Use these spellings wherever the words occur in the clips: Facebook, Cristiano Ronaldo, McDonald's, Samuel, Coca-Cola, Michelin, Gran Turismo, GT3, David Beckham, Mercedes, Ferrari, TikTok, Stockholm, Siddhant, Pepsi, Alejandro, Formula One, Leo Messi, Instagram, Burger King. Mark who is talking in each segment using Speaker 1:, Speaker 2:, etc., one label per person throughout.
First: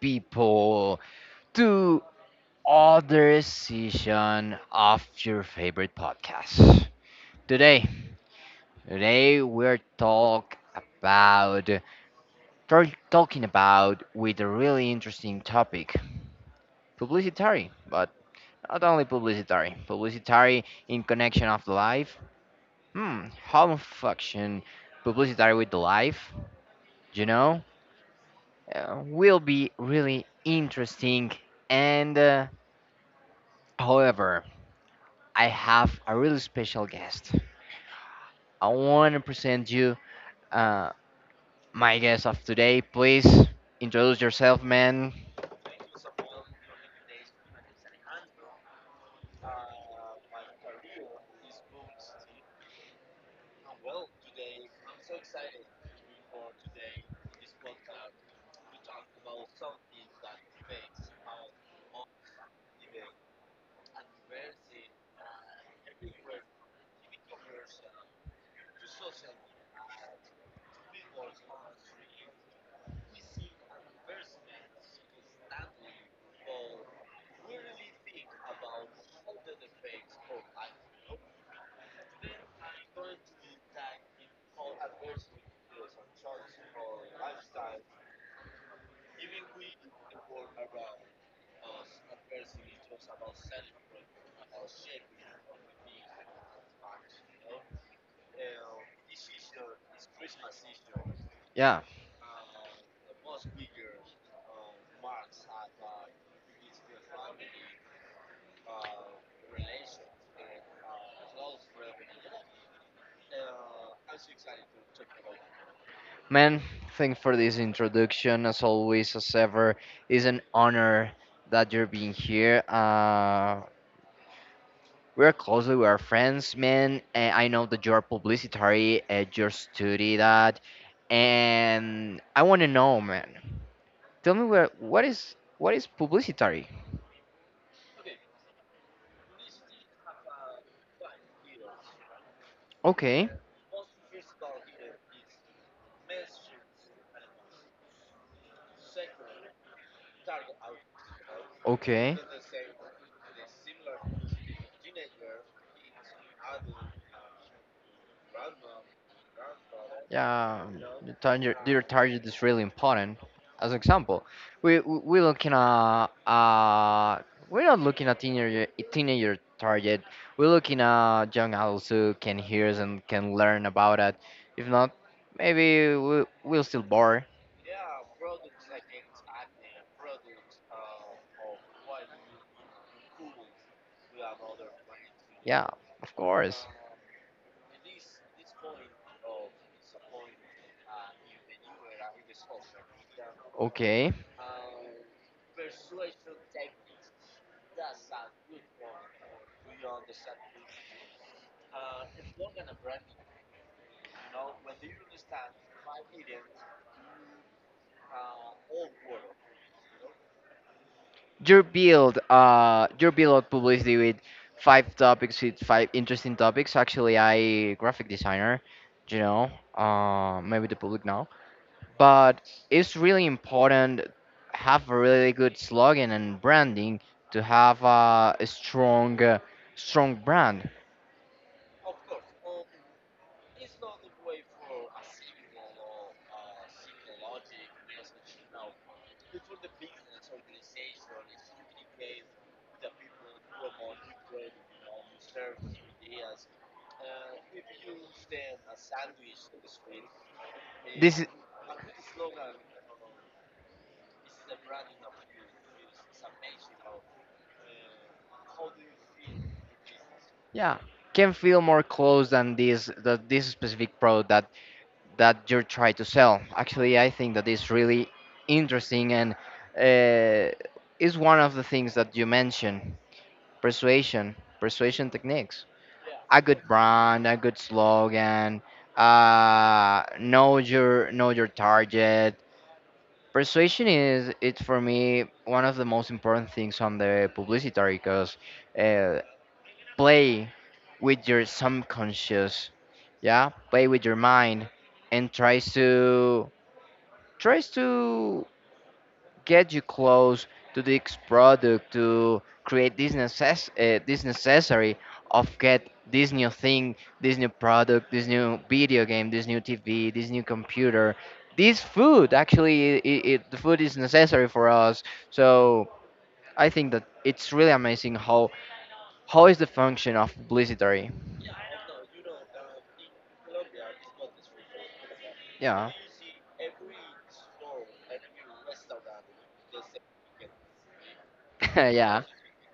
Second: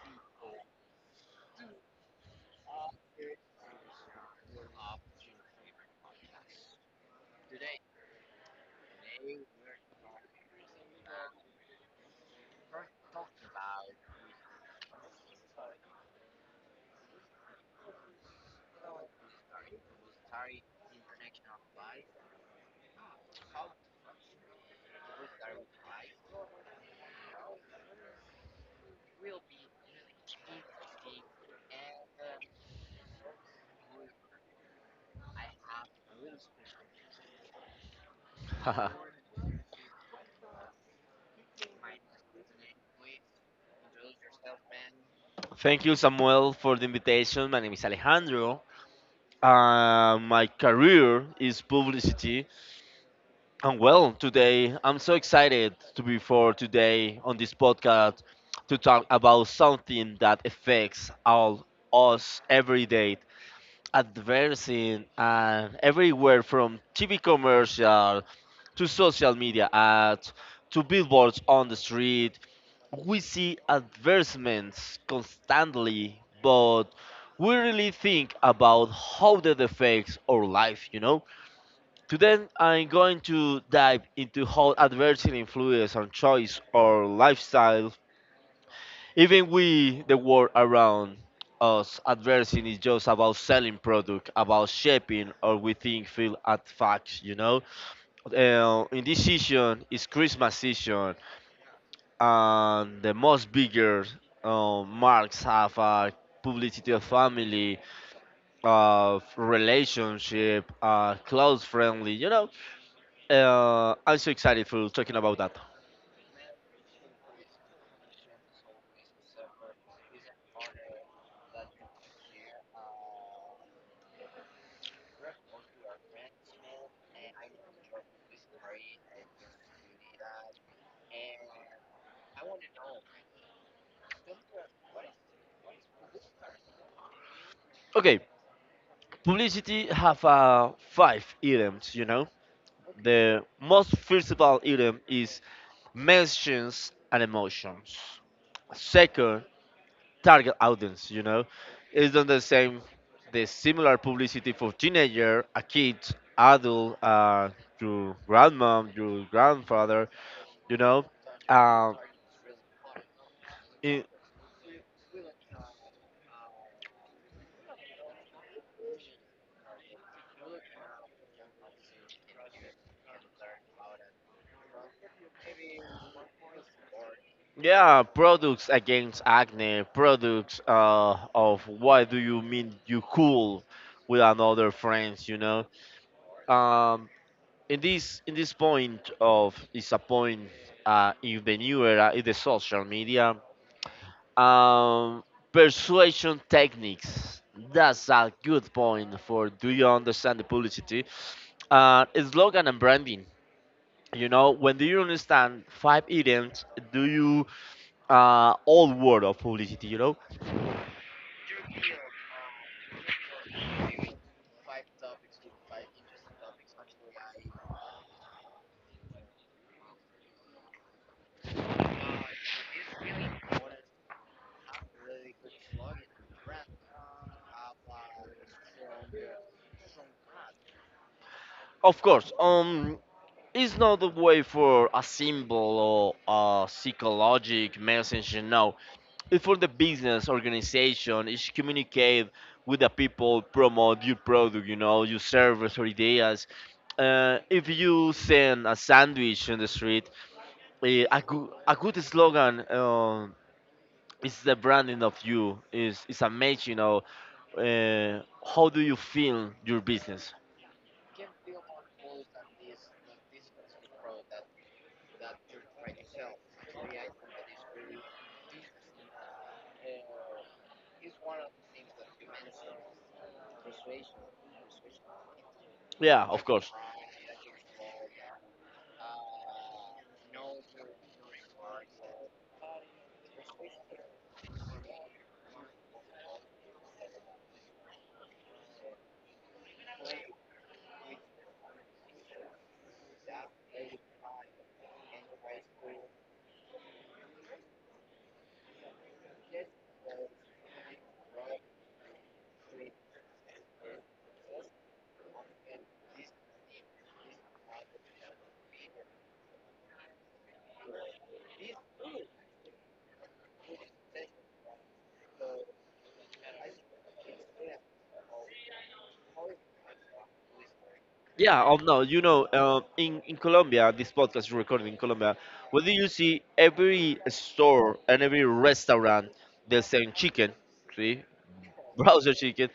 Speaker 1: people, to other session of your favorite podcast. Today, today about we're talking about with a really interesting topic, publicitary, but not only publicitary, publicitary in connection of the life. How function publicitary with the life? You know, will be really interesting. And however, I have a really special guest. I want to present you uh, my guest of today. Please introduce yourself, man.
Speaker 2: Thank you, Samuel, for the invitation. My name is Alejandro. My career is publicity. And well, today I'm so excited to be for today on this podcast to talk about something that affects all us every day. Adversing and everywhere from TV commercial to social media ads to billboards on the street we see advertisements constantly, but we really think about how that affects our life, you know? Today, I'm going to dive into how adversity influences on choice or lifestyle. Even we, the world around us, adversity is just about selling product, about shaping or we think feel at facts, you know? In this season, it's Christmas season
Speaker 1: Yeah,
Speaker 2: and the most bigger marks have publicity of family, of relationship, close friendly, you know. I'm so excited for talking about that.
Speaker 1: man. Thanks for this introduction. As always, as ever, it's an honor that you're being here. We're closely, we are friends, man. And I know that you're publicitary, you study that. And I want to know, man, tell me where what is publicitary?
Speaker 2: Okay, publicity have five items, you know.
Speaker 1: Okay,
Speaker 2: The most visible item is mentions and emotions. Second target audience, you know, it's
Speaker 1: okay.
Speaker 2: not the same the similar publicity for teenager a kid adult, your grandmom your grandfather,
Speaker 1: Yeah,
Speaker 2: you know,
Speaker 1: their
Speaker 2: um,
Speaker 1: target is really important. As
Speaker 2: i-
Speaker 1: example, we we we looking at uh we're not looking at teenager target. We're looking at young adults who can hear and can learn about it. If not, maybe we'll still bore.
Speaker 2: yeah products against acne products of why do you mean you cool with another friends, you know.
Speaker 1: Yeah, of course.
Speaker 2: um, in this point of is a point, in the new era in the social media.
Speaker 1: Okay.
Speaker 2: Um, Persuasion techniques. That's a good point for do you understand the publicity? Uh, Slogan and branding. You know, when do you understand five idioms, do you all word of publicity, you know?
Speaker 1: Your build publicity with five interesting topics. Actually, I graphic designer. You know uh maybe the public now, but it's really important have a really good slogan and branding to have a strong, strong brand.
Speaker 2: Of course. It's not a way for a symbol or a psychologic message, no. It's for the business organization. It's communicate with the people, promote your product, you know, your service or ideas. If you send a sandwich in the street,
Speaker 1: this is,
Speaker 2: good, a good slogan, is the branding of you. Is a match, you know. Uh, how do you feel your business?
Speaker 1: yeah can feel more close than this specific product that you're trying to sell. Actually, I think that is really interesting, and uh, is one of the things that you mentioned, persuasion techniques.
Speaker 2: Yeah,
Speaker 1: A
Speaker 2: of
Speaker 1: good
Speaker 2: course.
Speaker 1: brand, a good slogan, know your target. Persuasion is it's for me one of the most important things on the publicitary, because uh, play with your subconscious, yeah, play with your mind, and tries to get you close to this product, to create this this necessary of get this new thing, this new product, this new video game, this new TV, this new computer, this food. Actually, the food is necessary for us. So I think that it's really amazing how is the function of publicity.
Speaker 2: Yeah, oh no, you know, in Colombia, this podcast is recorded in Colombia. Whether
Speaker 1: Yeah.
Speaker 2: you see every store and every restaurant, they're selling chicken. See,
Speaker 1: Yeah,
Speaker 2: browser chicken.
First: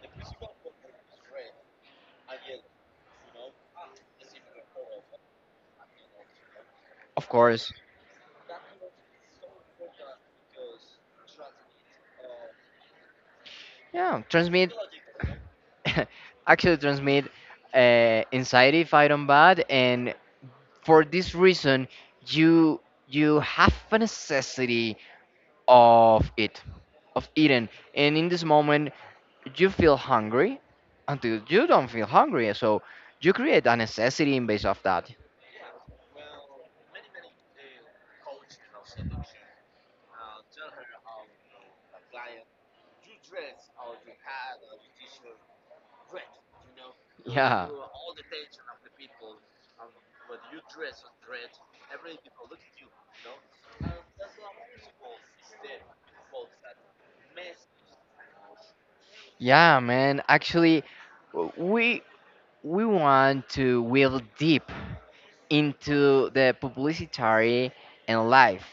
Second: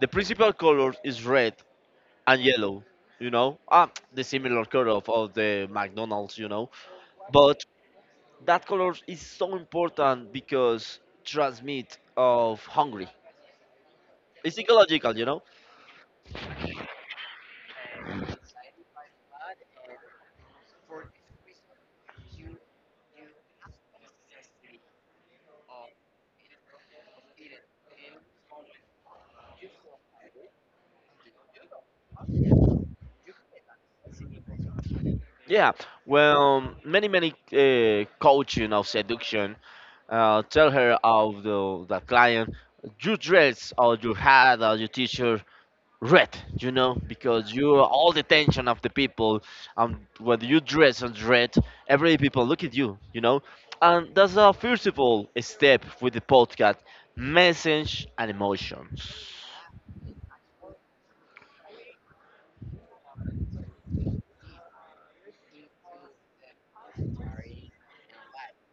Speaker 2: The principal color is red and yellow. You know, ah, the similar color of the McDonald's. You know,
Speaker 1: of
Speaker 2: but
Speaker 1: course.
Speaker 2: that color is so important because transmit of hungry.
Speaker 1: Yeah,
Speaker 2: It's
Speaker 1: transmit.
Speaker 2: ecological, you know.
Speaker 1: Actually, transmit anxiety if I don't bad, and for this reason, you you have a necessity of it, of eating, and in this moment, you feel hungry until you don't feel hungry, so you create a necessity in base of that.
Speaker 2: Yeah. Well, many coaching of seduction tell her of the client you dress or you had or your teacher red, you know, because
Speaker 1: Yeah.
Speaker 2: you are all the attention of the people, and when you dress in red every people look at you, you know, and that's a first of all step with the podcast message and emotions.
Speaker 1: Yeah, man. Actually, w- we we want to will deep into the publicitary and life.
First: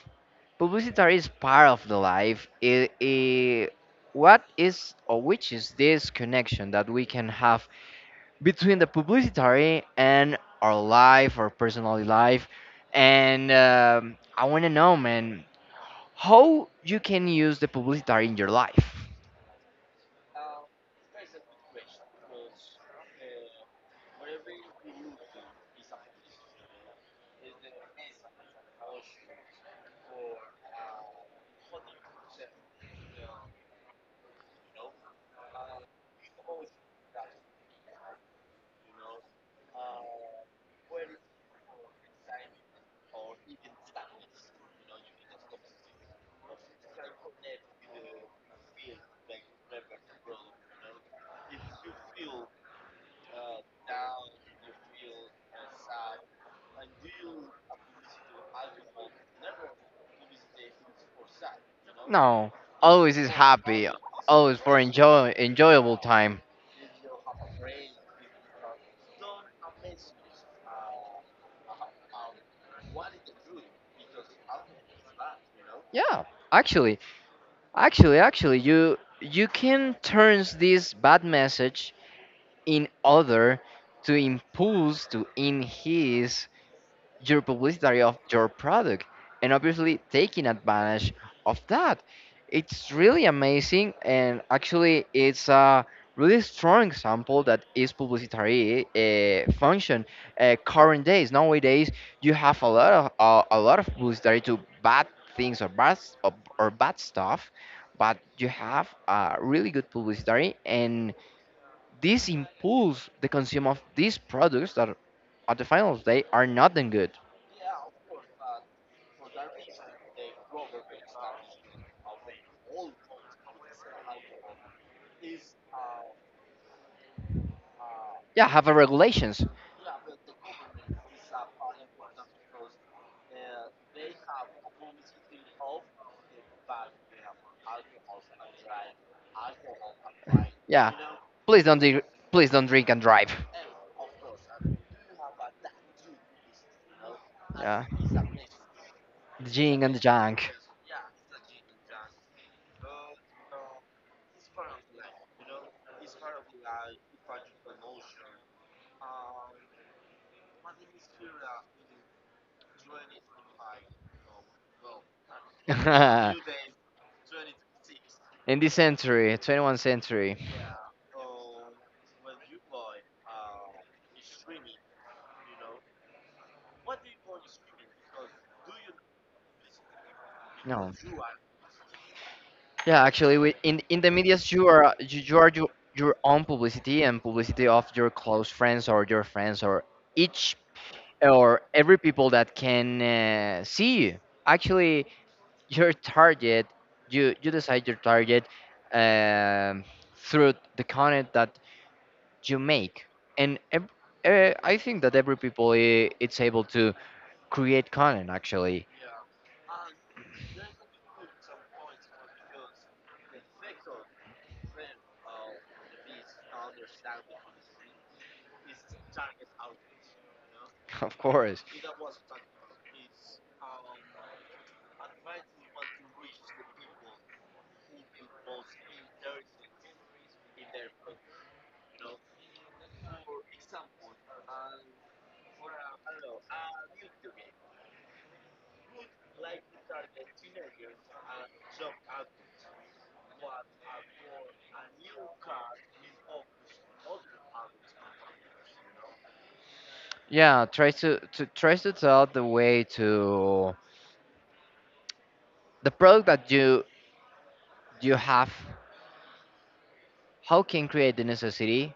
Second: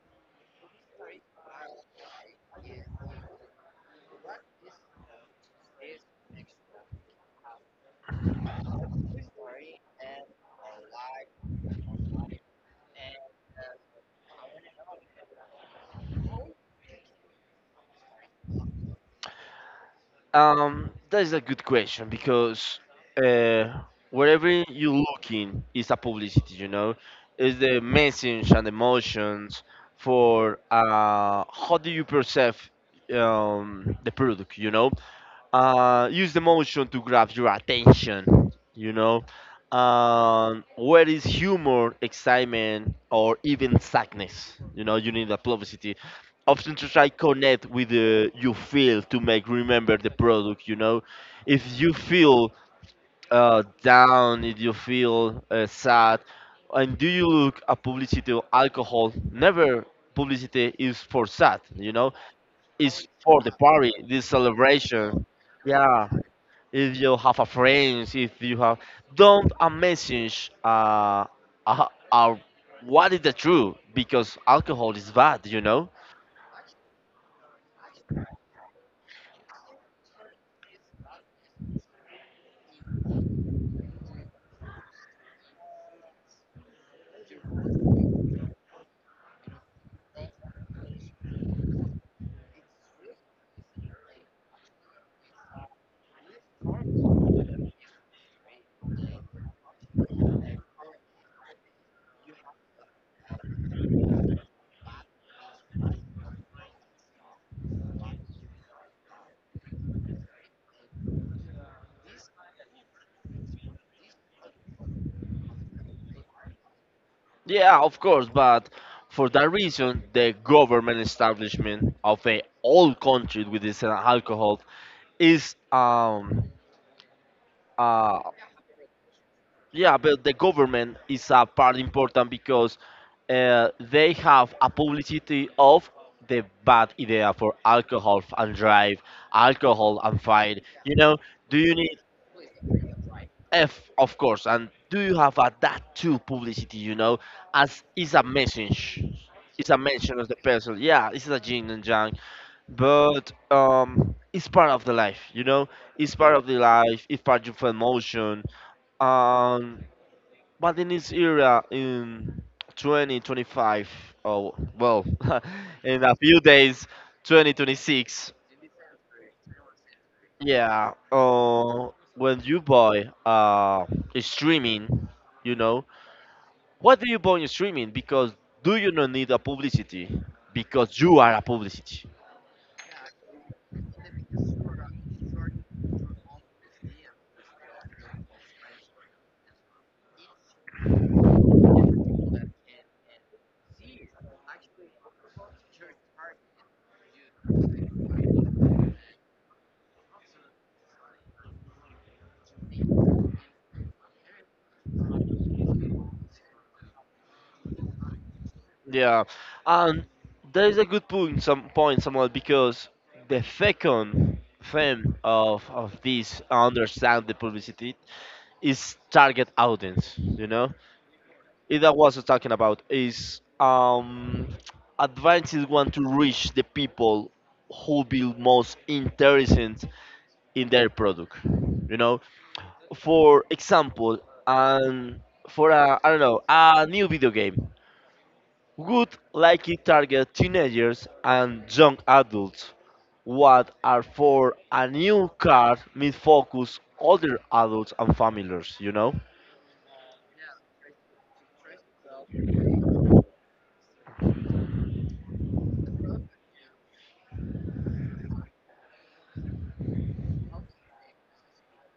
Speaker 1: Publicitary is part of the life. What is or which is this connection that we can have between the publicitary and our life, our personal life? And I want to know, man, how you can use the publicitary in your life?
Speaker 2: That is a good question because, uh, wherever you're looking is a publicity, you know, is the message and emotions for, how do you perceive, the product, you know, use the motion to grab your attention, you know. Where is humor, excitement, or even sadness? You know, you need a publicity. Often to try connect with the you feel to make remember the product. You know, if you feel down, if you feel sad, and do you look at publicity of alcohol? Never. Publicity is for sad. You know,
Speaker 1: No,
Speaker 2: it's
Speaker 1: always is
Speaker 2: for the
Speaker 1: happy,
Speaker 2: party, the
Speaker 1: always for
Speaker 2: celebration.
Speaker 1: enjoy enjoyable
Speaker 2: Yeah,
Speaker 1: time.
Speaker 2: if you have a friends, if you have, don't a message uh, uh, what is the truth because alcohol is bad, you know.
Speaker 1: Yeah, actually. Actually, you can turn this bad message in other, to impulse to in his your publicity of your product, and obviously taking advantage of that. It's really amazing, and actually it's a really strong example that is publicity function. Current days nowadays you have a lot of a lot of publicity to bad things or or bad stuff, but you have a really good publicity, and this impulse the consumer of these products that at the final day are not that good.
Speaker 2: Yeah, of course, but for that reason, the government establishment of a all country with this alcohol is uh
Speaker 1: Yeah, have a regulations.
Speaker 2: Yeah, but the government is a part important because, they have a publicity of the bad idea for alcohol and drive, alcohol and fight.
Speaker 1: Yeah,
Speaker 2: You know, do
Speaker 1: please
Speaker 2: you
Speaker 1: don't
Speaker 2: need
Speaker 1: di- please don't drink and drive.
Speaker 2: F, of course, and do you have a that too publicity? You know, as
Speaker 1: Yeah,
Speaker 2: is a message,
Speaker 1: the
Speaker 2: it's a
Speaker 1: jing and the
Speaker 2: mention of the
Speaker 1: junk.
Speaker 2: person. Yeah, it's a yin and yang, but it's part of the life. You know, it's part of the life. It's part of emotion. Um, but in this era, in 2025, oh well, in a
Speaker 1: In
Speaker 2: few days, 2026,
Speaker 1: this century, 21st century.
Speaker 2: yeah. When you buy streaming, you know, what do you buy in streaming? Because do you not need a publicity?
Speaker 1: No.
Speaker 2: Because you are a publicity.
Speaker 1: Yeah, actually, we, in the medias you are your own publicity, and publicity of your close friends or your friends or each or every people that can see you. Actually, your target, you decide your target, um, through the content that you make. And I think that every people it's able to create content, actually.
Speaker 2: Yeah, and there is a good point, some point, somewhat because the second fame of this understand the publicity its target audience, you know,
Speaker 1: Of course.
Speaker 2: it I was talking about is advances want to reach the people who be most interested in their product, you know, for example, and for a, I don't know, a new video game would likely target teenagers and young adults, what are for a new car may focus older adults and families, you know.
Speaker 1: Yeah, tries to tell the way to the product that you have. How can create the necessity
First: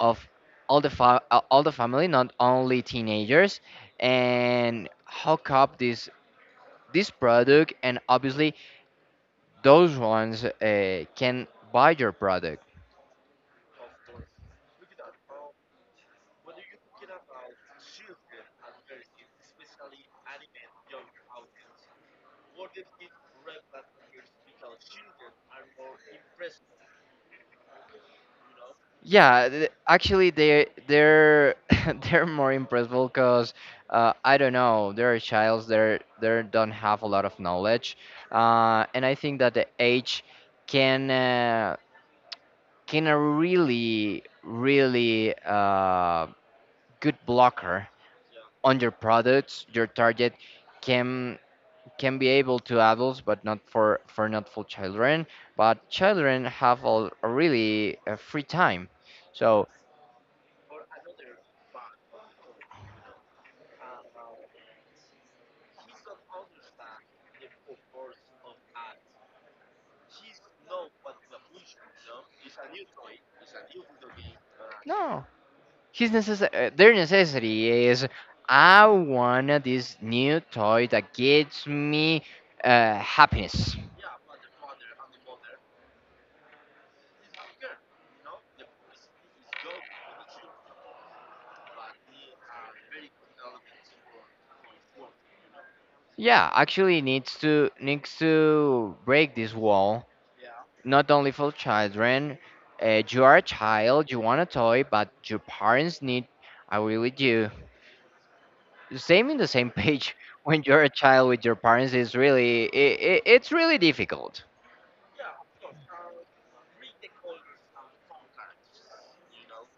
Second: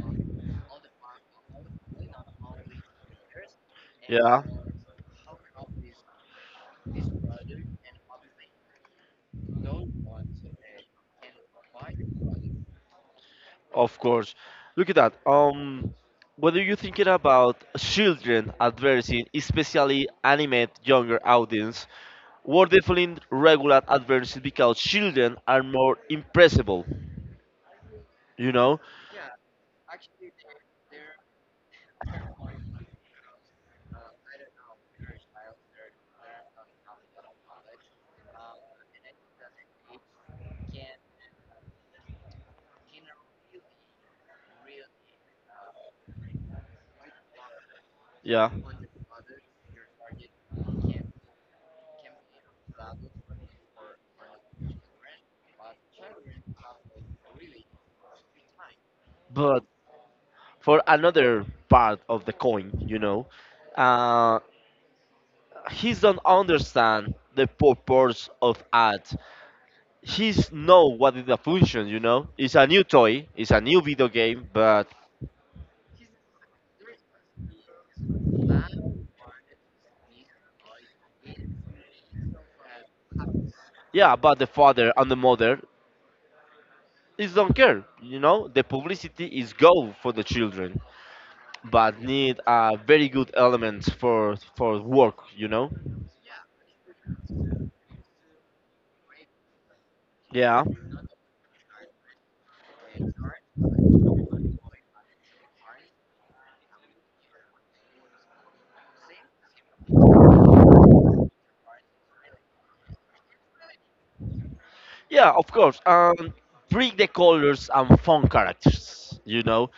Speaker 1: of all the family, not only teenagers,
Speaker 2: Yeah,
Speaker 1: and hook up this product? And obviously those ones can buy your product.
Speaker 2: of course. Look at that. Whether you're thinking about children advertising, especially animate younger audience, we're definitely regular advertising because children are more impressible. You know?
Speaker 1: Yeah, actually, they're they're more impressive because I don't know, they're a child, they don't have a lot of knowledge. And I think that the age can uh, can a really really good blocker
Speaker 2: Yeah.
Speaker 1: on your products. Your target can can be able to adults, but not for children. But children have a really free time,
Speaker 2: But
Speaker 1: so
Speaker 2: for another part of the coin, you know, uh, he don't understand the purpose of ad. He's know what is the function, you know, it's a new toy it's a new video game, but
Speaker 1: no. Their necessity is, I want this new toy that gives me happiness.
Speaker 2: yeah but the father and the mother is don't care, you know, the publicity is go for the children but need a very good element for work, you know.
Speaker 1: Yeah, actually needs to break this wall.
Speaker 2: Yeah,
Speaker 1: Not only for children, you are a child, you want a toy, but your parents need. I really do. Same in the same page. When you're a child with your parents is really it's really difficult.
Speaker 2: yeah, of course. Bring the colors and fun characters, you know.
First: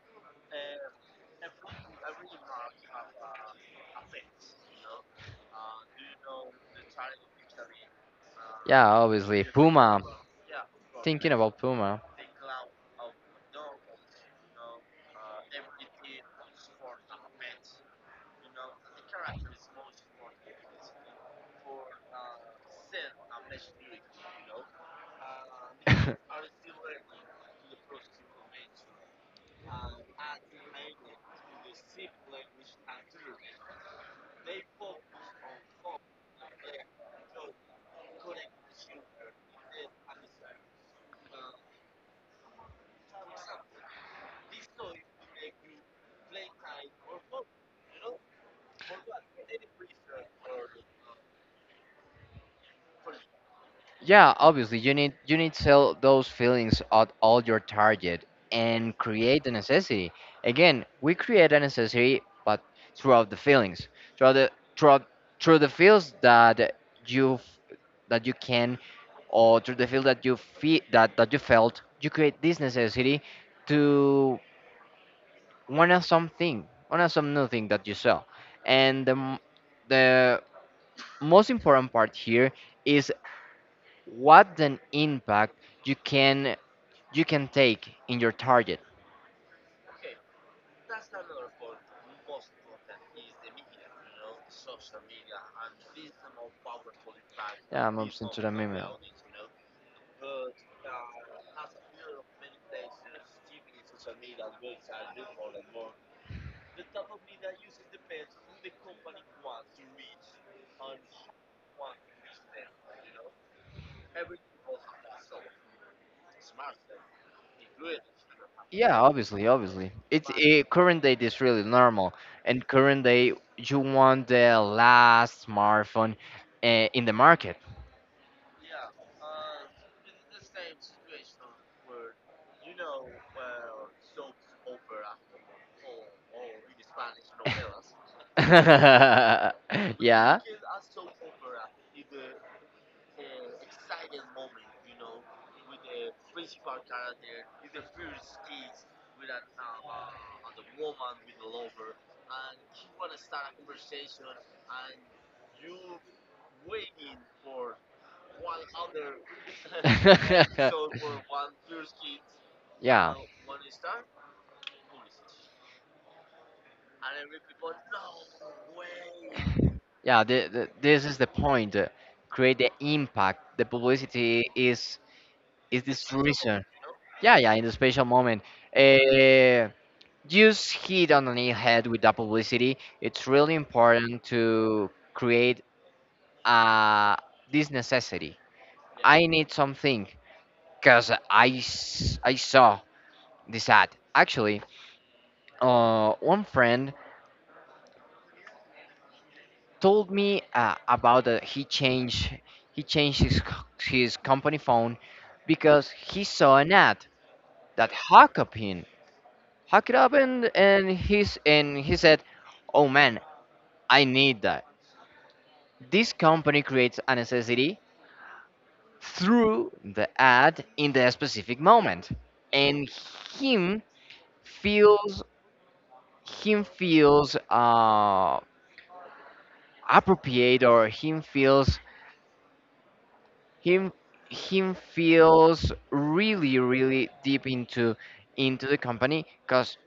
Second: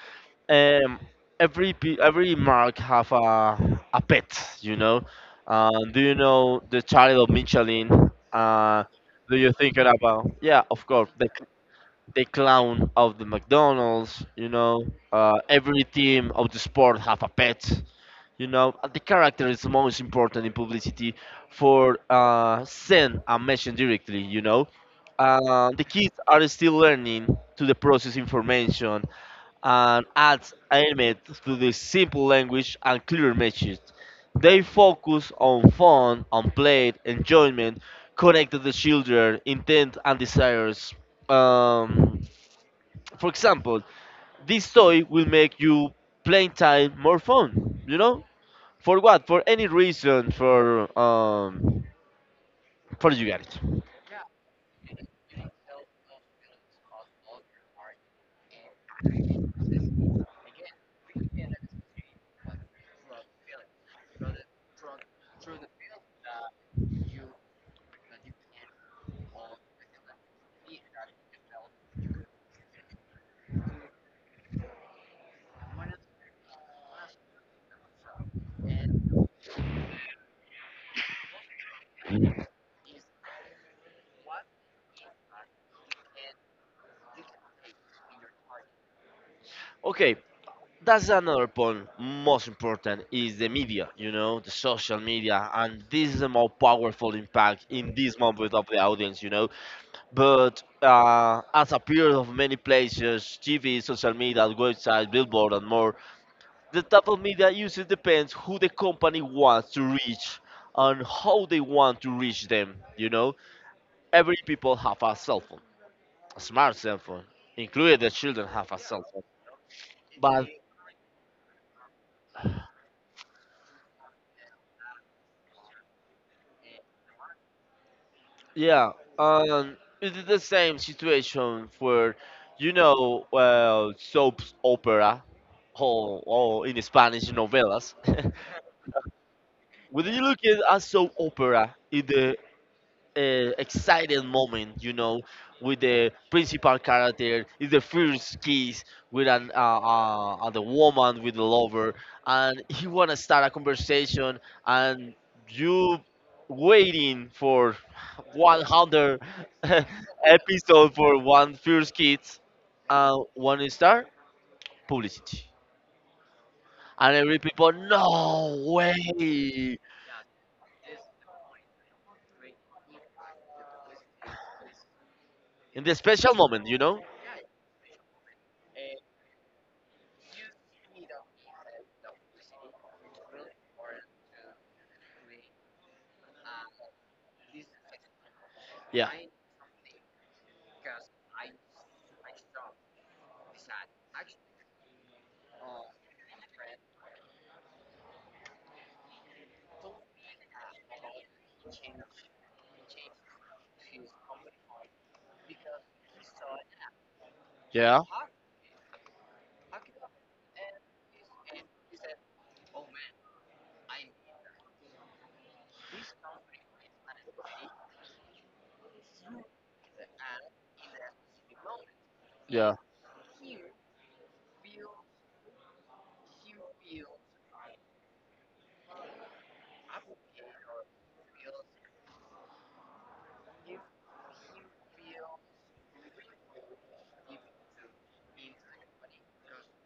Speaker 2: um, every mark have a pet, you know. Do you know the Charlie of Michelin?
Speaker 1: Yeah,
Speaker 2: Do
Speaker 1: obviously
Speaker 2: you think
Speaker 1: Puma.
Speaker 2: about? Yeah, of course.
Speaker 1: Thinking about Puma.
Speaker 2: The clown of the McDonald's, you know. Every team of the sport have a pet, you know. The character is most important in publicity for, send a message directly, you know. The kids are still learning to the process information and adds element to the simple language and clear message. They focus on fun, on play, enjoyment, connect to the children, intent and desires. Um, for example, this toy will make you playing time more fun. You know, for what? For any reason. For, for you get it.
Speaker 1: Yeah, obviously you need to sell those feelings at all your target and create a necessity. Again, we create a necessity but throughout the feelings. Throughout the throughout through the feels that you f- that you can, or through the feel that you feel that you felt, you create this necessity to want something, want some new thing that you sell. And the most important part here is what an impact you can you can take in your target.
Speaker 2: Okay, that's another point most important is the media, you know, the social media and this is the more powerful impact
Speaker 1: Yeah,
Speaker 2: in
Speaker 1: I'm
Speaker 2: this
Speaker 1: obsessed with
Speaker 2: moment
Speaker 1: the
Speaker 2: of the
Speaker 1: meme.
Speaker 2: audience, you know, but as appeared of many places tv social media websites billboard and more, the type of media uses depends who the company wants to reach and how they want to reach them, you know. Every people have a cell phone, a smart cell phone, including the children have a
Speaker 1: Yeah,
Speaker 2: cell phone.
Speaker 1: obviously, obviously. It's
Speaker 2: But
Speaker 1: current date is really normal, and current day you want the last smartphone in the market.
Speaker 2: yeah, it's the same situation for, you know, well, soaps opera, or in Spanish, novelas. When you
Speaker 1: Yeah.
Speaker 2: look at a soap opera in the, uh, exciting moment, you know, with the principal character, is the first kiss with an the woman with the lover, and he wanna start a conversation, and you waiting for 100 episode for one first kiss,
Speaker 1: Yeah.
Speaker 2: one star publicity, and every people no way
Speaker 1: Yeah, this is the point. Create the impact. The publicity is
Speaker 2: in the
Speaker 1: this
Speaker 2: special
Speaker 1: reason.
Speaker 2: moment, you know,
Speaker 1: Yeah, yeah, in the special moment. Uh, just hit on the nail head with that publicity. It's really important to create uh, this necessity.
Speaker 2: yeah,
Speaker 1: I need something because I saw this ad. Actually, one friend told me about that he changed, his company phone because he saw an ad that
Speaker 2: yeah,
Speaker 1: hook it up. And he said, oh man, I need that. This company creates a necessity through the ad in the specific moment.
Speaker 2: yeah.
Speaker 1: And him feels him feels appropriate, or him him feels really really deep into the company, because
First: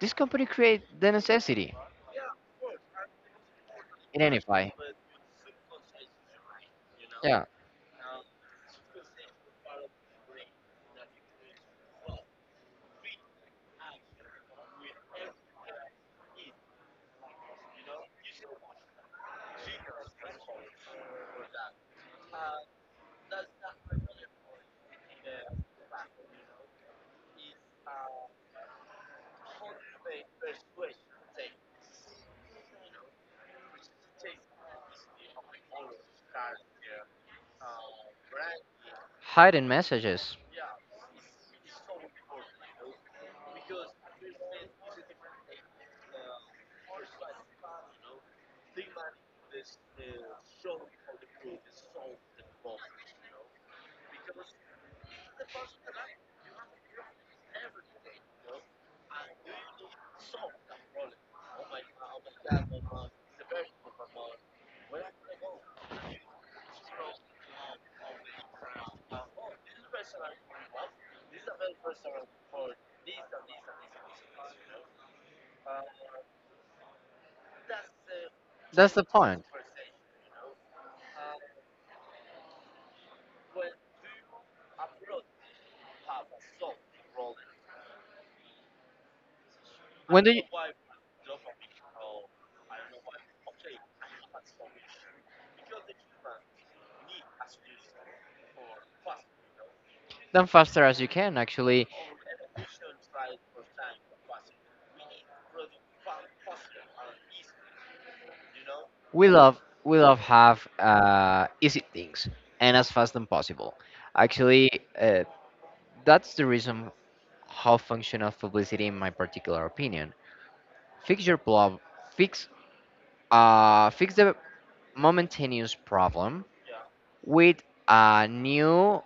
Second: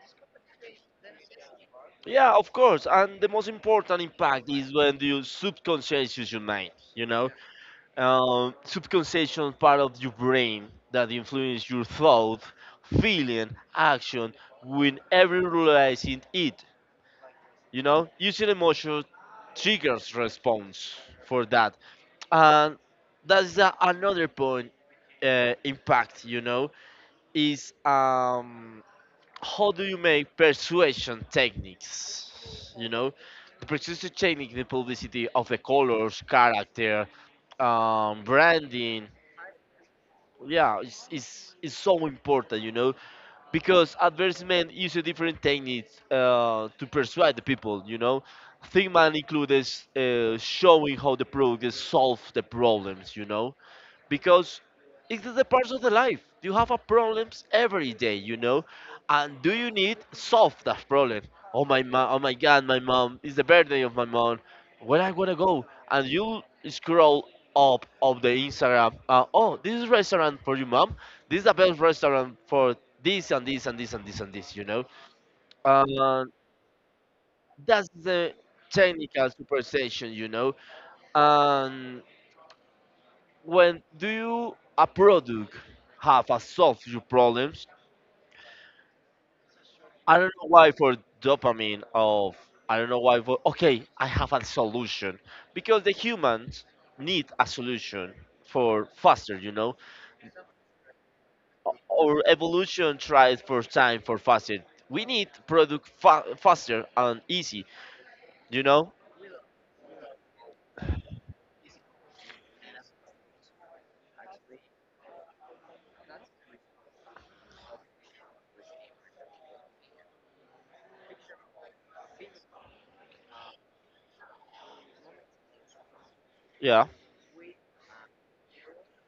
Speaker 1: this company create the necessity.
Speaker 2: Yeah, of course. And the most important impact
Speaker 1: Identify.
Speaker 2: is when you subconscious use your mind, you know?
Speaker 1: Yeah.
Speaker 2: Subconscious part of your brain that influence your thought, feeling, action when every realizing it, you know? Using emotion triggers response for that. And that's another point, impact, you know, is how do you make persuasion techniques? You know, the persuasion technique, the publicity of the colors, character, branding.
Speaker 1: Hiding messages.
Speaker 2: Yeah, it's so important, you know, because advertisement uses different techniques to persuade the people, you know. Thingman includes showing how the product solves the problems, you know, because it is the part of the life. You have a problems every day, you know, and do you need solve that problem? Oh my God, my mom it's the birthday of my mom. Where I wanna go? And you scroll up of the Instagram. Oh, this is restaurant for you, mom. This is the best restaurant for this and this and this and this and this. You know, um, that's the
Speaker 1: That's the
Speaker 2: technical
Speaker 1: point.
Speaker 2: superstition, you know, and when do you a product have a solve your problems, I
Speaker 1: When
Speaker 2: don't
Speaker 1: do you,
Speaker 2: know why for dopamine of, I don't know why for okay I have a solution because the humans need a solution for faster, you know,
Speaker 1: then faster as you can, actually.
Speaker 2: our evolution tries for time for faster, we need product faster and easy, you know.
Speaker 1: We love we love have easy things, and as fast as possible. Actually, uh, that's the reason how function of publicity, in my particular opinion. Fix your problem. Fix fix the momentous problem
Speaker 2: Yeah.
Speaker 1: with a new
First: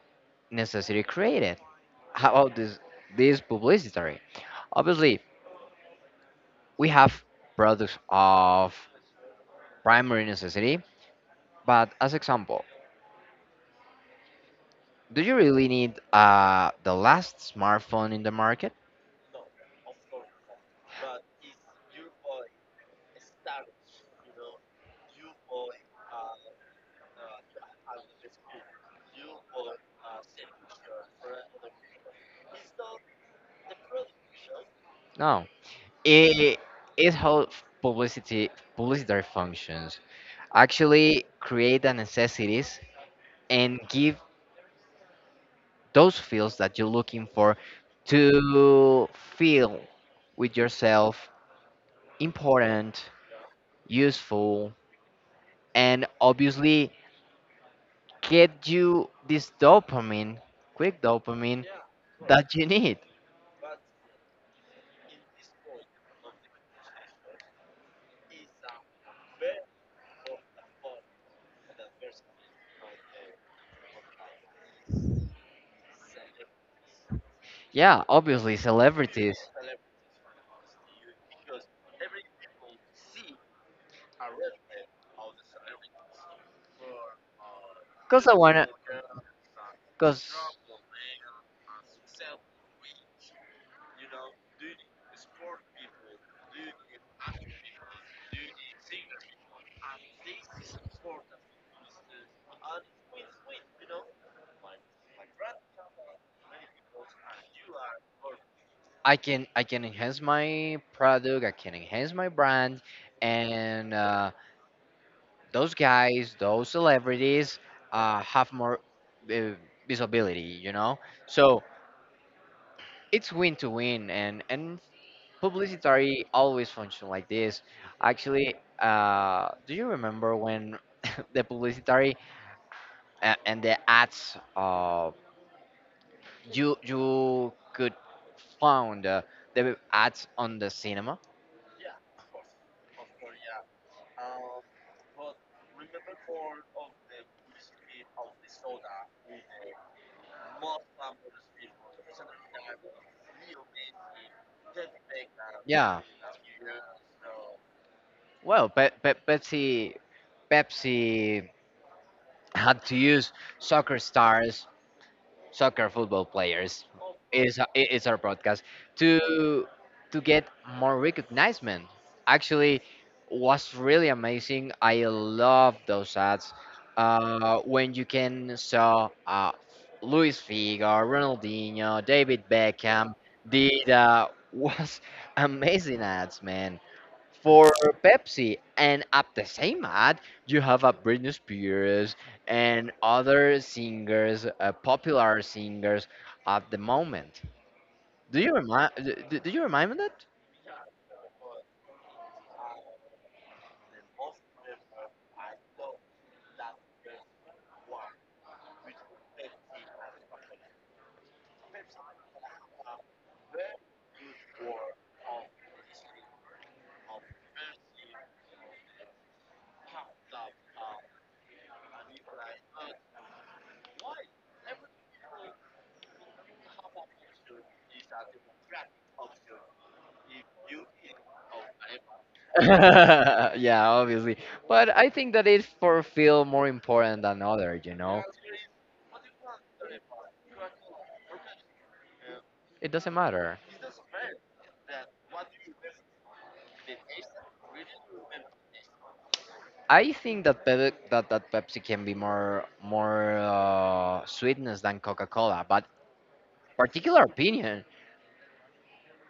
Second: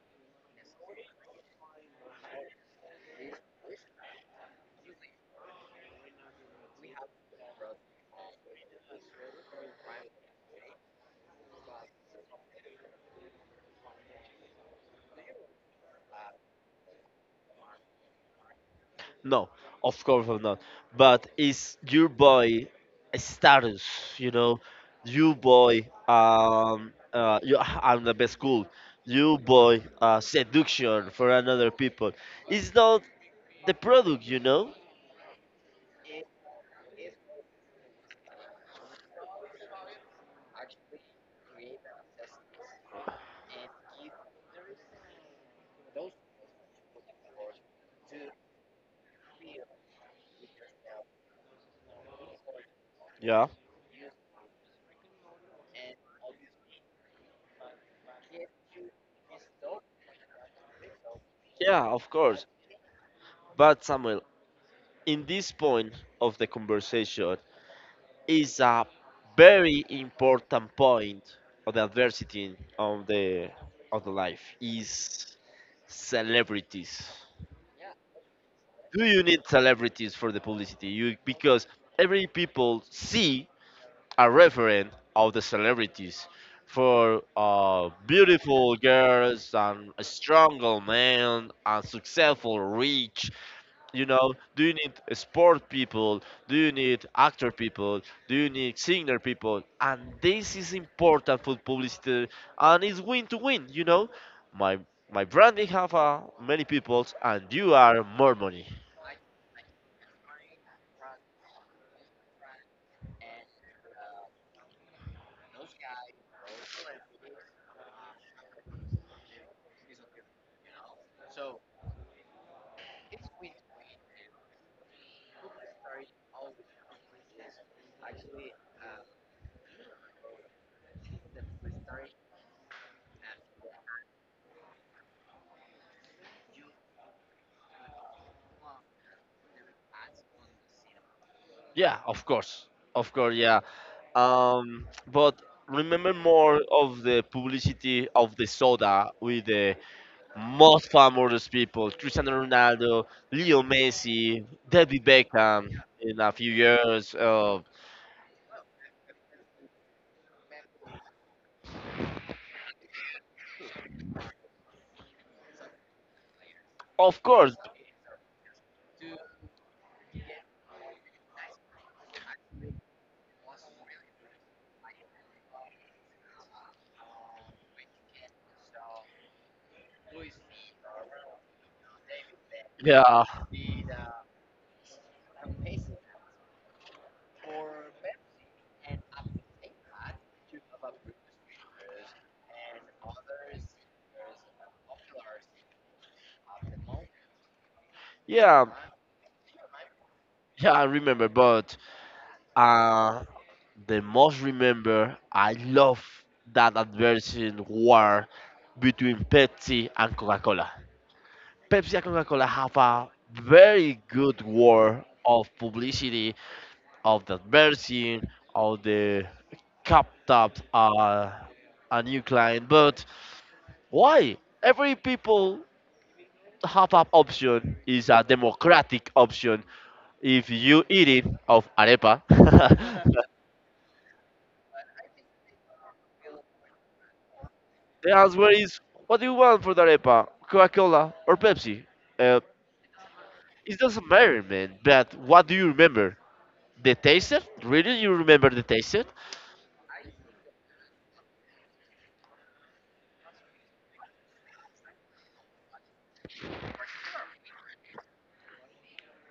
Speaker 1: necessity created. How about this publicity? Obviously, we have products of primary necessity. But as example, do you really need the last smartphone in the market?
Speaker 2: No, of course I'm not. But it's your boy a status, you know, you boy. You, I'm the best cool. You boy, seduction for another people. It's not the product, you know.
Speaker 1: No. It it how publicity publicitary functions actually create the necessities and give those feels that you're looking for, to feel with yourself important,
Speaker 2: Yeah.
Speaker 1: useful, and obviously get you this dopamine, quick dopamine
Speaker 2: Yeah, of course.
Speaker 1: that you need.
Speaker 2: But Samuel, in this point of the conversation, is a very important point of the adversity of the life is celebrities.
Speaker 1: Yeah, obviously
Speaker 2: Do you
Speaker 1: celebrities.
Speaker 2: need celebrities for the publicity? You because every people see a referent of the celebrities for
Speaker 1: Cause I wanna,
Speaker 2: beautiful girls and a
Speaker 1: cause
Speaker 2: strong man and successful rich, you know. Do you need sport people, do you need actor people, do you need singer people, and this is important for publicity, and it's win to win, you know. My my branding have many peoples and you are more money.
Speaker 1: I can I can enhance my product, I can enhance my brand, and those guys, those celebrities, have more uh, visibility. So it's win to win, and publicity always function like this. Actually, do you remember when the publicity and the ads, you could found the ads on the cinema?
Speaker 2: Yeah, of course, yeah. Um, but remember more of the publicity of the soda with the most famous people: Cristiano Ronaldo, Leo Messi, David Beckham.
Speaker 1: Yeah.
Speaker 2: In a few years,
Speaker 1: Well, Pepsi had to use soccer stars, soccer football players
Speaker 2: of course,
Speaker 1: is our podcast to to get more recognition? Actually, was really amazing. I love those ads when you can saw Luis Figo, Ronaldinho, David Beckham.
Speaker 2: yeah,
Speaker 1: Did Was amazing ads, man. For Pepsi, and at the same ad, you have a Britney Spears and other popular singers at the moment. Do you
Speaker 2: yeah,
Speaker 1: remind? Do you remind me that?
Speaker 2: yeah. I remember, but uh, the most remember, I love that adverse war between Pepsi and Coca-Cola. Pepsi and Coca-Cola have a very good war of publicity, of the advertising, of the capped up a new client. But why? Every people have an option, is a democratic option. If you eat it of arepa, the
Speaker 1: Yeah, obviously. But I think that it for feel more important than other.
Speaker 2: answer is, what do you want for the arepa? Coca-Cola or Pepsi? Uh,
Speaker 1: It doesn't matter.
Speaker 2: it doesn't matter, man. But what do you remember? The taste? Really, you remember the taste?
Speaker 1: I think that Pepsi can be more sweetness than Coca Cola. But particular opinion,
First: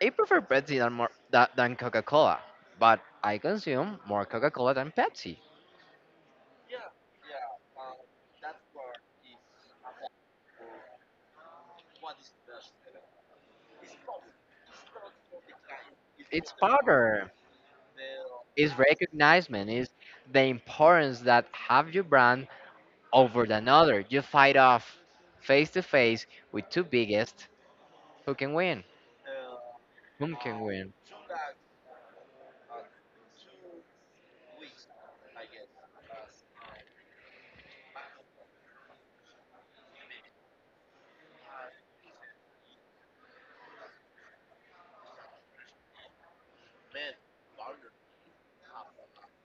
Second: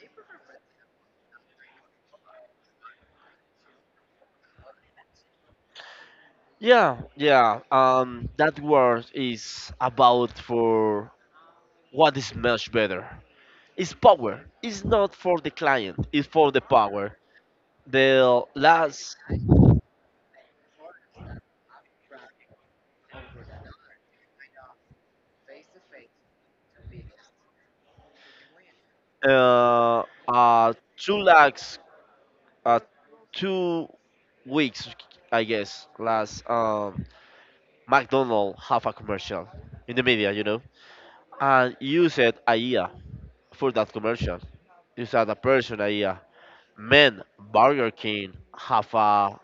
Speaker 1: I prefer Pepsi than Coca Cola. But I consume more Coca Cola than Pepsi.
Speaker 2: Yeah, yeah. That word is about for what is much better. It's power. It's not for the client. It's
Speaker 1: It's
Speaker 2: for the power.
Speaker 1: powder.
Speaker 2: The
Speaker 1: It's
Speaker 2: last
Speaker 1: recognizement. It's the importance that have your brand over than other. You fight off face to face with two biggest. Who can win? Whom can win?
Speaker 2: two lakhs uh 2 weeks, I guess. Last, McDonald have a commercial in the media, you know, and you said AIA for that commercial. You said a person AIA. Man, Burger King have a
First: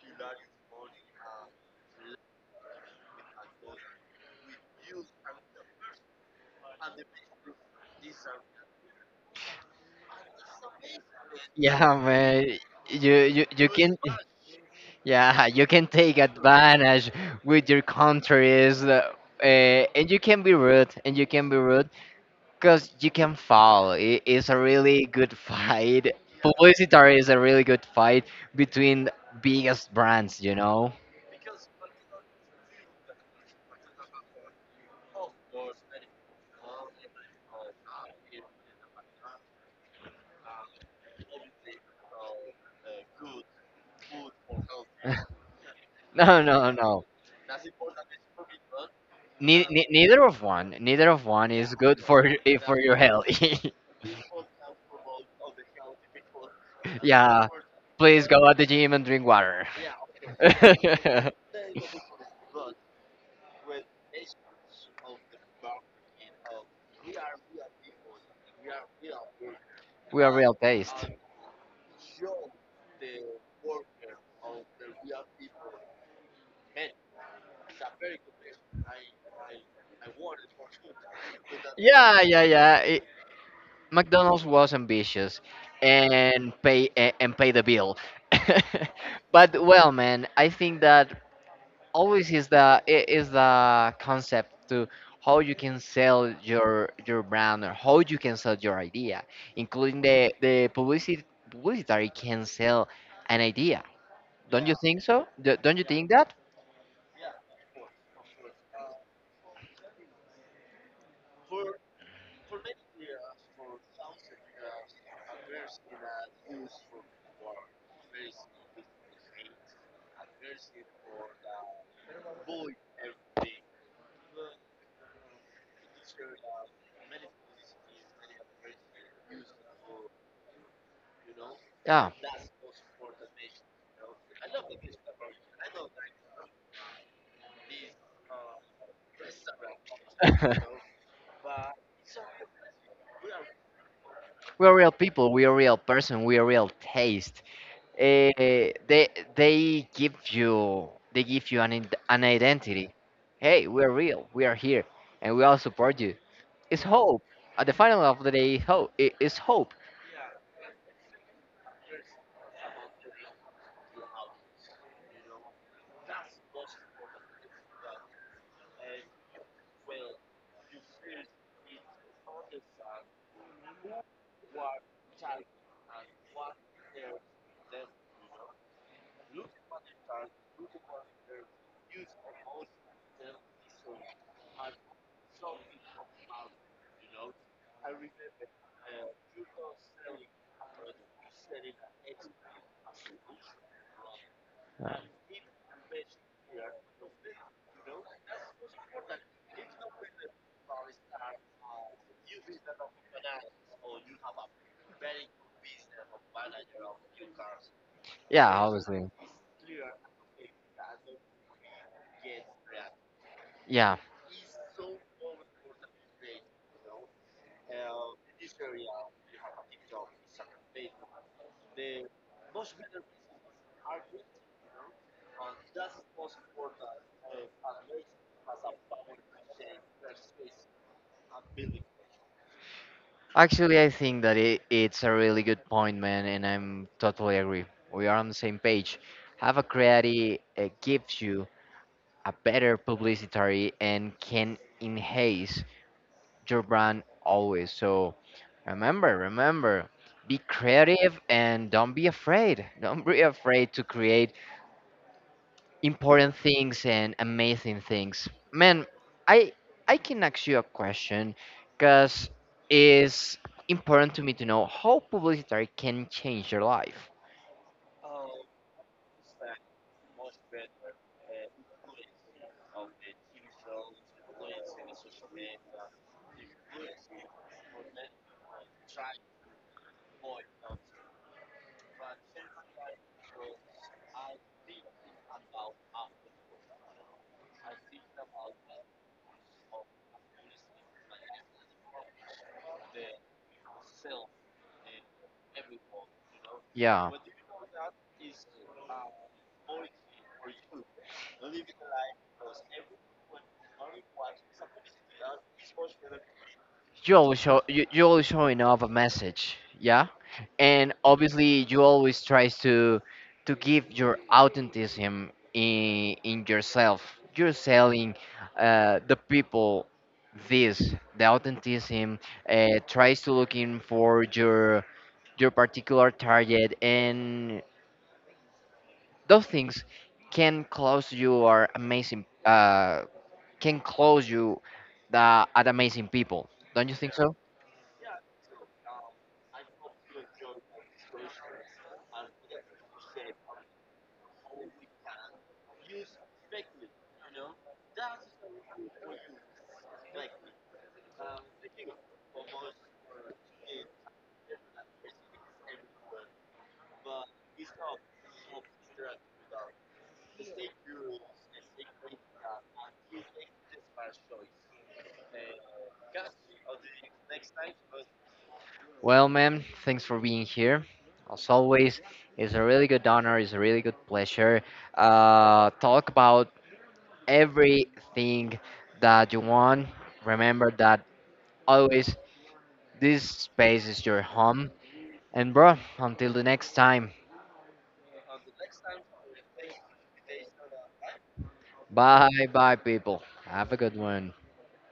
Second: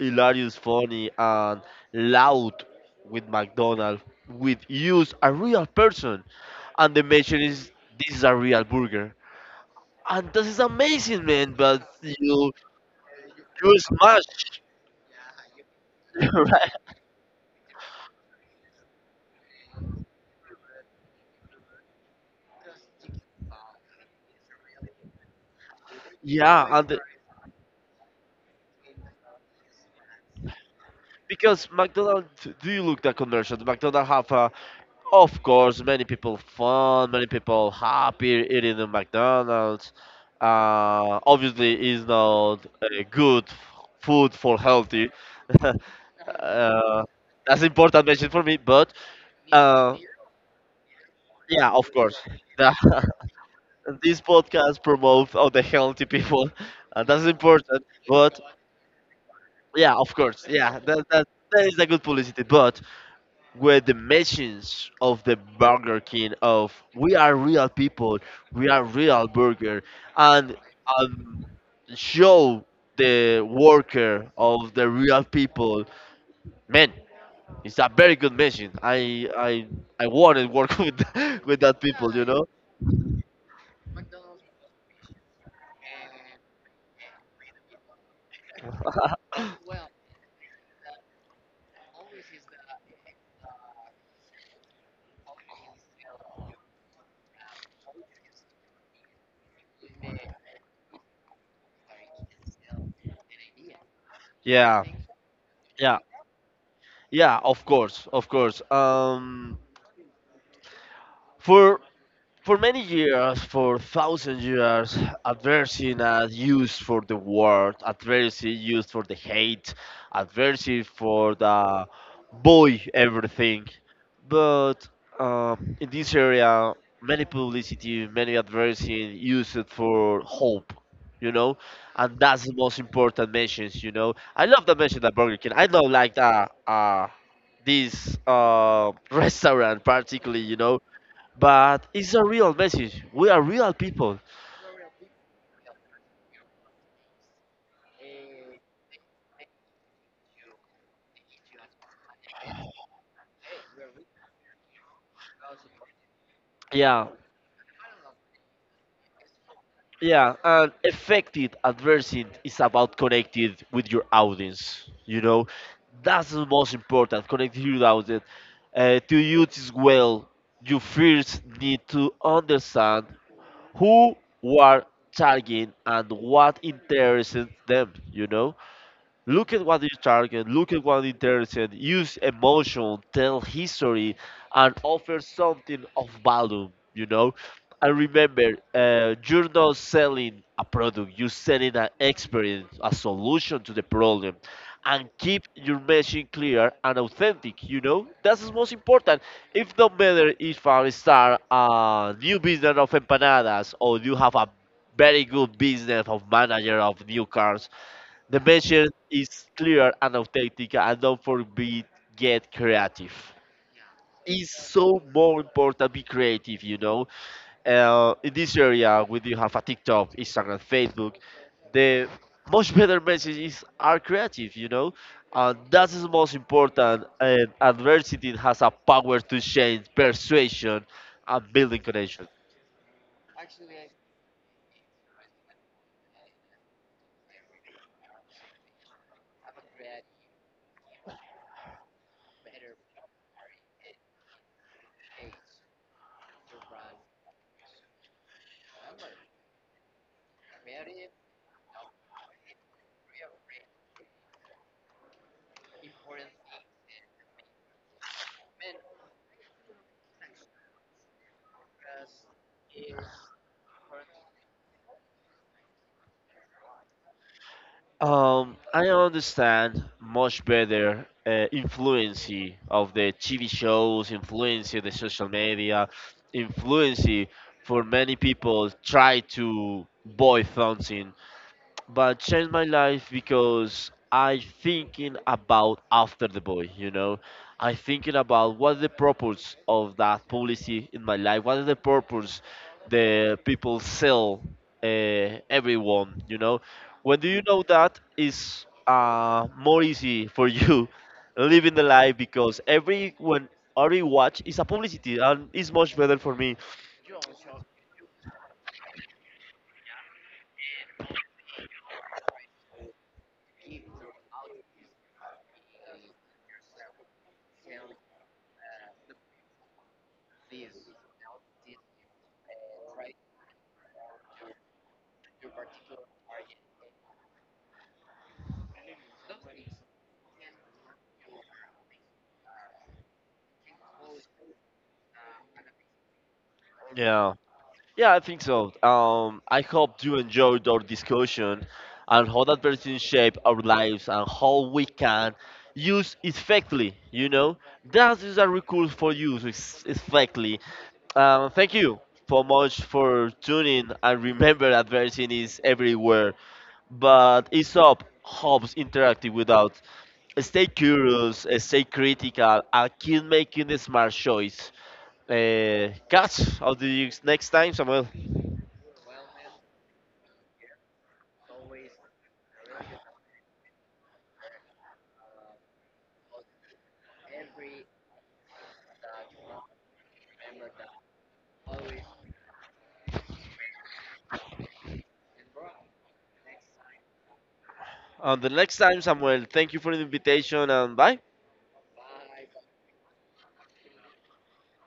Speaker 2: hilarious, funny, and loud with McDonald's, with use a real person, and the measure is this is a real burger, and this is amazing, man. But
Speaker 1: Yeah,
Speaker 2: you
Speaker 1: man. You
Speaker 2: you
Speaker 1: can
Speaker 2: smash,
Speaker 1: yeah, you can take
Speaker 2: right?
Speaker 1: advantage with your countries, and you can be rude because you can fall, it's a really good fight.
Speaker 2: Yeah, and the-
Speaker 1: Publicitary is a really good fight between biggest brands.
Speaker 2: because McDonald's, do you look at commercials? McDonald's have a, of course, many people fun, many people happy eating the McDonald's. Obviously, is not good food for healthy.
Speaker 1: No, no,
Speaker 2: Uh,
Speaker 1: no.
Speaker 2: that's important mention for me, but
Speaker 1: Nei- nei-
Speaker 2: uh,
Speaker 1: neither of one, neither of one
Speaker 2: yeah,
Speaker 1: is
Speaker 2: of
Speaker 1: good
Speaker 2: course.
Speaker 1: for for your
Speaker 2: The-
Speaker 1: health.
Speaker 2: this podcast promotes all the healthy people. That's
Speaker 1: Yeah,
Speaker 2: important,
Speaker 1: please
Speaker 2: but
Speaker 1: go at the gym and drink water.
Speaker 2: yeah, of course, yeah, that, that, that is a good publicity. But with the machines of the Burger King of we are real people, we are real burger,
Speaker 1: We are real
Speaker 2: and
Speaker 1: taste.
Speaker 2: um, show the worker of the real people, man. It's a very good machine. I wanted to work with that people,
Speaker 1: Yeah,
Speaker 2: you
Speaker 1: yeah,
Speaker 2: know.
Speaker 1: yeah. McDonald's was ambitious and pay the bill. But well, man, I think that always is the concept to how you can sell your brand or how you can sell your idea, including the publicity publicitary can sell an idea. Don't you
Speaker 2: Yeah,
Speaker 1: think so? Don't you
Speaker 2: yeah,
Speaker 1: think that?
Speaker 2: yeah. Of course, of course. For For many years, for thousand years, adversity as used for the word, adversity used for the hate, adversity for the boy everything. But in this area, many publicity, many adversity used it for hope, you know,
Speaker 1: Yeah.
Speaker 2: and that's the most important message, you know. I love the message that Burger King. I don't like that. This restaurant particularly, you know, but it's a real message. We are real people.
Speaker 1: We are real people, we are real person, we are real taste. uh, they they give you an identity. Hey, we are real, we are here, and we all support you. Is
Speaker 2: Yeah,
Speaker 1: hope. At the final of the day, hope it is hope.
Speaker 2: yeah. And effective adversity is about connecting with your audience. You know, that's the most important. Connecting with your audience. To use this well, you first need to understand who you are targeting and what interests them. You know. Look at what you target, look at what interested, use emotion, tell history, and offer something of value, you know? And remember, you're not selling a product, you're selling an experience, a solution to the problem.
Speaker 1: Uh,
Speaker 2: And keep your message clear and authentic, you know? That's the most important. If no matter if I start a new business of empanadas or you have a very good business of manager of new cars, the
Speaker 1: Yeah,
Speaker 2: message
Speaker 1: obviously.
Speaker 2: is clear and authentic, and don't forget get creative.
Speaker 1: Yeah.
Speaker 2: It's so more important be creative, you know. In this area, when you have a TikTok, Instagram, Facebook, the much better messages are creative, you know. And that is most important. And adversity has a power to change persuasion and building connection.
Speaker 1: Actually, I think that it's a really good point, man, and I'm totally agree. We are on the same page. Have a creative gives you a better publicity and can enhance your brand always. So remember, remember, be creative and don't be afraid. Don't be afraid to create important things and amazing things. Man, I I can ask you a question because it's important to me to know how publicity can change your life.
Speaker 2: I understand much better influence of the TV shows, influence of the social media, influence for many people try to buy something, but changed my life because I thinking about after the boy, you know. I thinking about what the purpose of that policy in my life, what is the purpose the people sell everyone, you know.
Speaker 1: Yeah.
Speaker 2: When do you know that is more easy for you, living the life, because every when every watch is a publicity and it's much better for me.
Speaker 1: You you always showing off a message. Yeah, and obviously you always tries to give your authenticity in yourself. You're selling the people this the authenticity. Tries to looking for your particular target, and those things can close you the at amazing people. Don't you think so?
Speaker 2: Yeah. Yeah, I think so. I hope you enjoyed our discussion and how that person shape our lives and how we can use effectively. You know, that is a recourse for use effectively. Thank you so much for tuning and remember that version is everywhere. But it's up Hobbs interactive without. Stay curious, stay critical, and keep making the smart choice. Catch, how do you next time, Samuel?
Speaker 1: Well, ma'am, thanks for being here. As always, it's a really good honor, it's a really good pleasure. Talk about everything that you want. Remember that always this space is your home. And, bro, until the next time,
Speaker 2: The next time, Samuel, thank you for the invitation and bye.
Speaker 1: bye bye, people. Have a good one.